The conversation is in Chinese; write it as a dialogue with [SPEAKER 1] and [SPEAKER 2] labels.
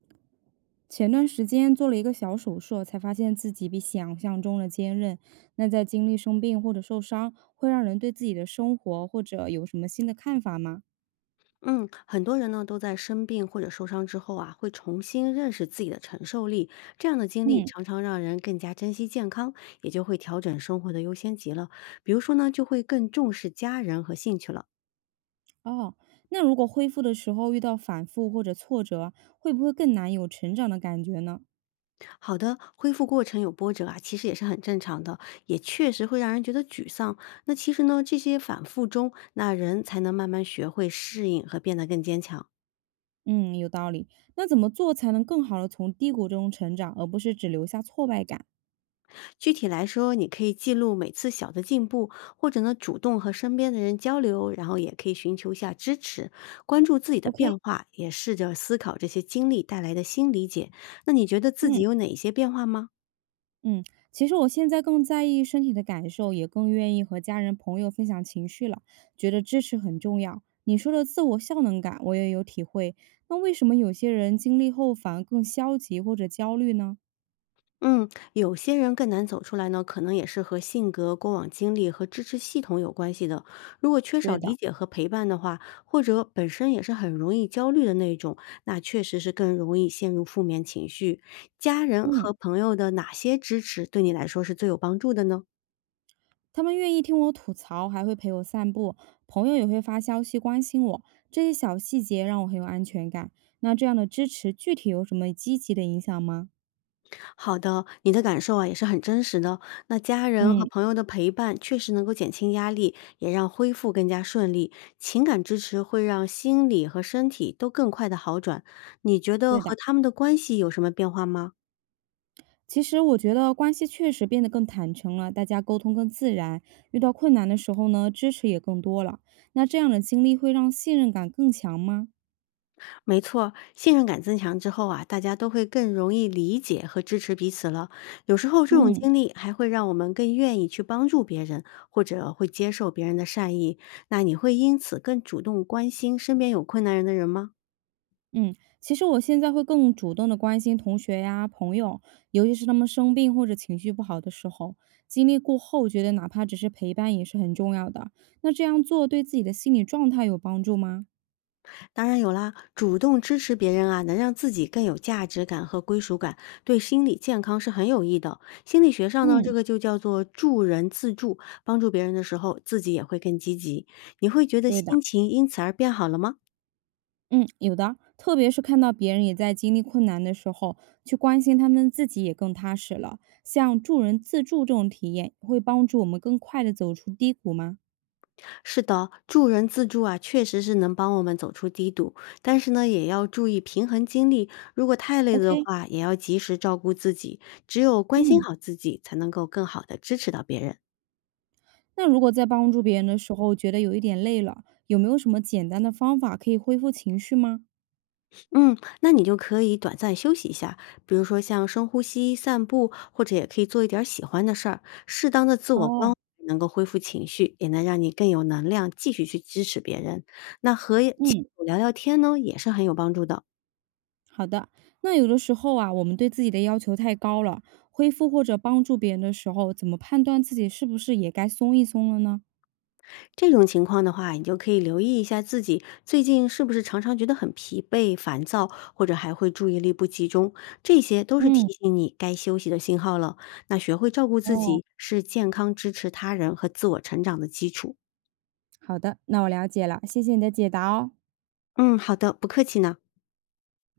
[SPEAKER 1] 前段时间做了一个小手术，才发现自己比想象中的坚韧。那在经历生病或者受伤，会让人对自己的生活或者有什么新的看法吗？
[SPEAKER 2] 嗯，很多人呢都在生病或者受伤之后啊，会重新认识自己的承受力。这样的经历
[SPEAKER 1] 嗯，
[SPEAKER 2] 常常让人更加珍惜健康，也就会调整生活的优先级了。比如说呢，就会更重视家人和兴趣了。
[SPEAKER 1] 哦，那如果恢复的时候遇到反复或者挫折，会不会更难有成长的感觉呢？
[SPEAKER 2] 好的，恢复过程有波折啊，其实也是很正常的，也确实会让人觉得沮丧。那其实呢，这些反复中，那人才能慢慢学会适应和变得更坚强。
[SPEAKER 1] 嗯，有道理。那怎么做才能更好的从低谷中成长，而不是只留下挫败感
[SPEAKER 2] 具体来说，你可以记录每次小的进步，或者呢主动和身边的人交流，然后也可以寻求一下支持，关注自己的
[SPEAKER 1] ？OK，
[SPEAKER 2] 变化，也试着思考这些经历带来的新理解。那你觉得自己
[SPEAKER 1] 嗯。
[SPEAKER 2] 有哪些变化吗？
[SPEAKER 1] 嗯，其实我现在更在意身体的感受，也更愿意和家人朋友分享情绪了，觉得支持很重要。你说的自我效能感，我也有体会。那为什么有些人经历后反而更消极或者焦虑呢？
[SPEAKER 2] 嗯，有些人更难走出来呢，可能也是和性格、过往经历和支持系统有关系的。如果缺
[SPEAKER 1] 对
[SPEAKER 2] 少
[SPEAKER 1] 的，
[SPEAKER 2] 理解和陪伴的话，或者本身也是很容易焦虑的那种，那确实是更容易陷入负面情绪。家人
[SPEAKER 1] 嗯，
[SPEAKER 2] 和朋友的哪些支持对你来说是最有帮助的呢？
[SPEAKER 1] 他们愿意听我吐槽，还会陪我散步，朋友也会发消息关心我，这些小细节让我很有安全感。那这样的支持具体有什么积极的影响吗？
[SPEAKER 2] 好的，你的感受啊也是很真实的。那家人和
[SPEAKER 1] 嗯，
[SPEAKER 2] 朋友的陪伴确实能够减轻压力，也让恢复更加顺利。情感支持会让心理和身体都更快的好转。你觉得
[SPEAKER 1] 对的。
[SPEAKER 2] 和他们的关系有什么变化吗？
[SPEAKER 1] 其实我觉得关系确实变得更坦诚了，大家沟通更自然，遇到困难的时候呢，支持也更多了。那这样的经历会让信任感更强吗？
[SPEAKER 2] 没错儿，信任感增强之后啊，大家都会更容易理解和支持彼此了。有时候这种
[SPEAKER 1] 嗯
[SPEAKER 2] 经历还会让我们更愿意去帮助别人，或者会接受别人的善意。那你会因此更主动关心身边有困难人的人吗？
[SPEAKER 1] 嗯，其实我现在会更主动的关心同学呀、朋友，尤其是他们生病或者情绪不好的时候，经历过后，觉得哪怕只是陪伴也是很重要的。那这样做对自己的心理状态有帮助吗？
[SPEAKER 2] 当然有啦，主动支持别人啊，能让自己更有价值感和归属感，对心理健康是很有益的。心理学上呢，这
[SPEAKER 1] 嗯，
[SPEAKER 2] 个就叫做助人自助，帮助别人的时候，自己也会更积极。你会觉得
[SPEAKER 1] 对的。
[SPEAKER 2] 心情因此而变好了吗？
[SPEAKER 1] 嗯，有的，特别是看到别人也在经历困难的时候，去关心他们，自己也更踏实了。像助人自助这种体验，会帮助我们更快地走出低谷吗
[SPEAKER 2] 是的，助人自助啊，确实是能帮我们走出低谷，但是呢，也要注意平衡精力。如果太累了的
[SPEAKER 1] ？OK，
[SPEAKER 2] 话，也要及时照顾自己。只有关心
[SPEAKER 1] 嗯，
[SPEAKER 2] 好自己，才能够更好的支持到别人。
[SPEAKER 1] 那如果在帮助别人的时候觉得有一点累了，有没有什么简单的方法可以恢复情绪吗？
[SPEAKER 2] 嗯，那你就可以短暂休息一下，比如说像深呼吸、散步，或者也可以做一点儿喜欢的事儿。适当的自我关
[SPEAKER 1] 哦，
[SPEAKER 2] 怀能够恢复情绪，也能让你更有能量继续去支持别人。那和亲
[SPEAKER 1] 嗯，
[SPEAKER 2] 友聊聊天呢，也是很有帮助的。
[SPEAKER 1] 好的。那有的时候啊，我们对自己的要求太高了，恢复或者帮助别人的时候，怎么判断自己是不是也该松一松了呢？
[SPEAKER 2] 这种情况的话，你就可以留意一下自己最近是不是常常觉得很疲惫、烦躁，或者还会注意力不集中，这些都是
[SPEAKER 1] 嗯，
[SPEAKER 2] 提醒你该休息的信号了。那学会照顾自
[SPEAKER 1] 哦。
[SPEAKER 2] 己，是健康支持他人和自我成长的基础。
[SPEAKER 1] 好的，那我了解了，谢谢你的解答哦。
[SPEAKER 2] 嗯，好的，不客气呢。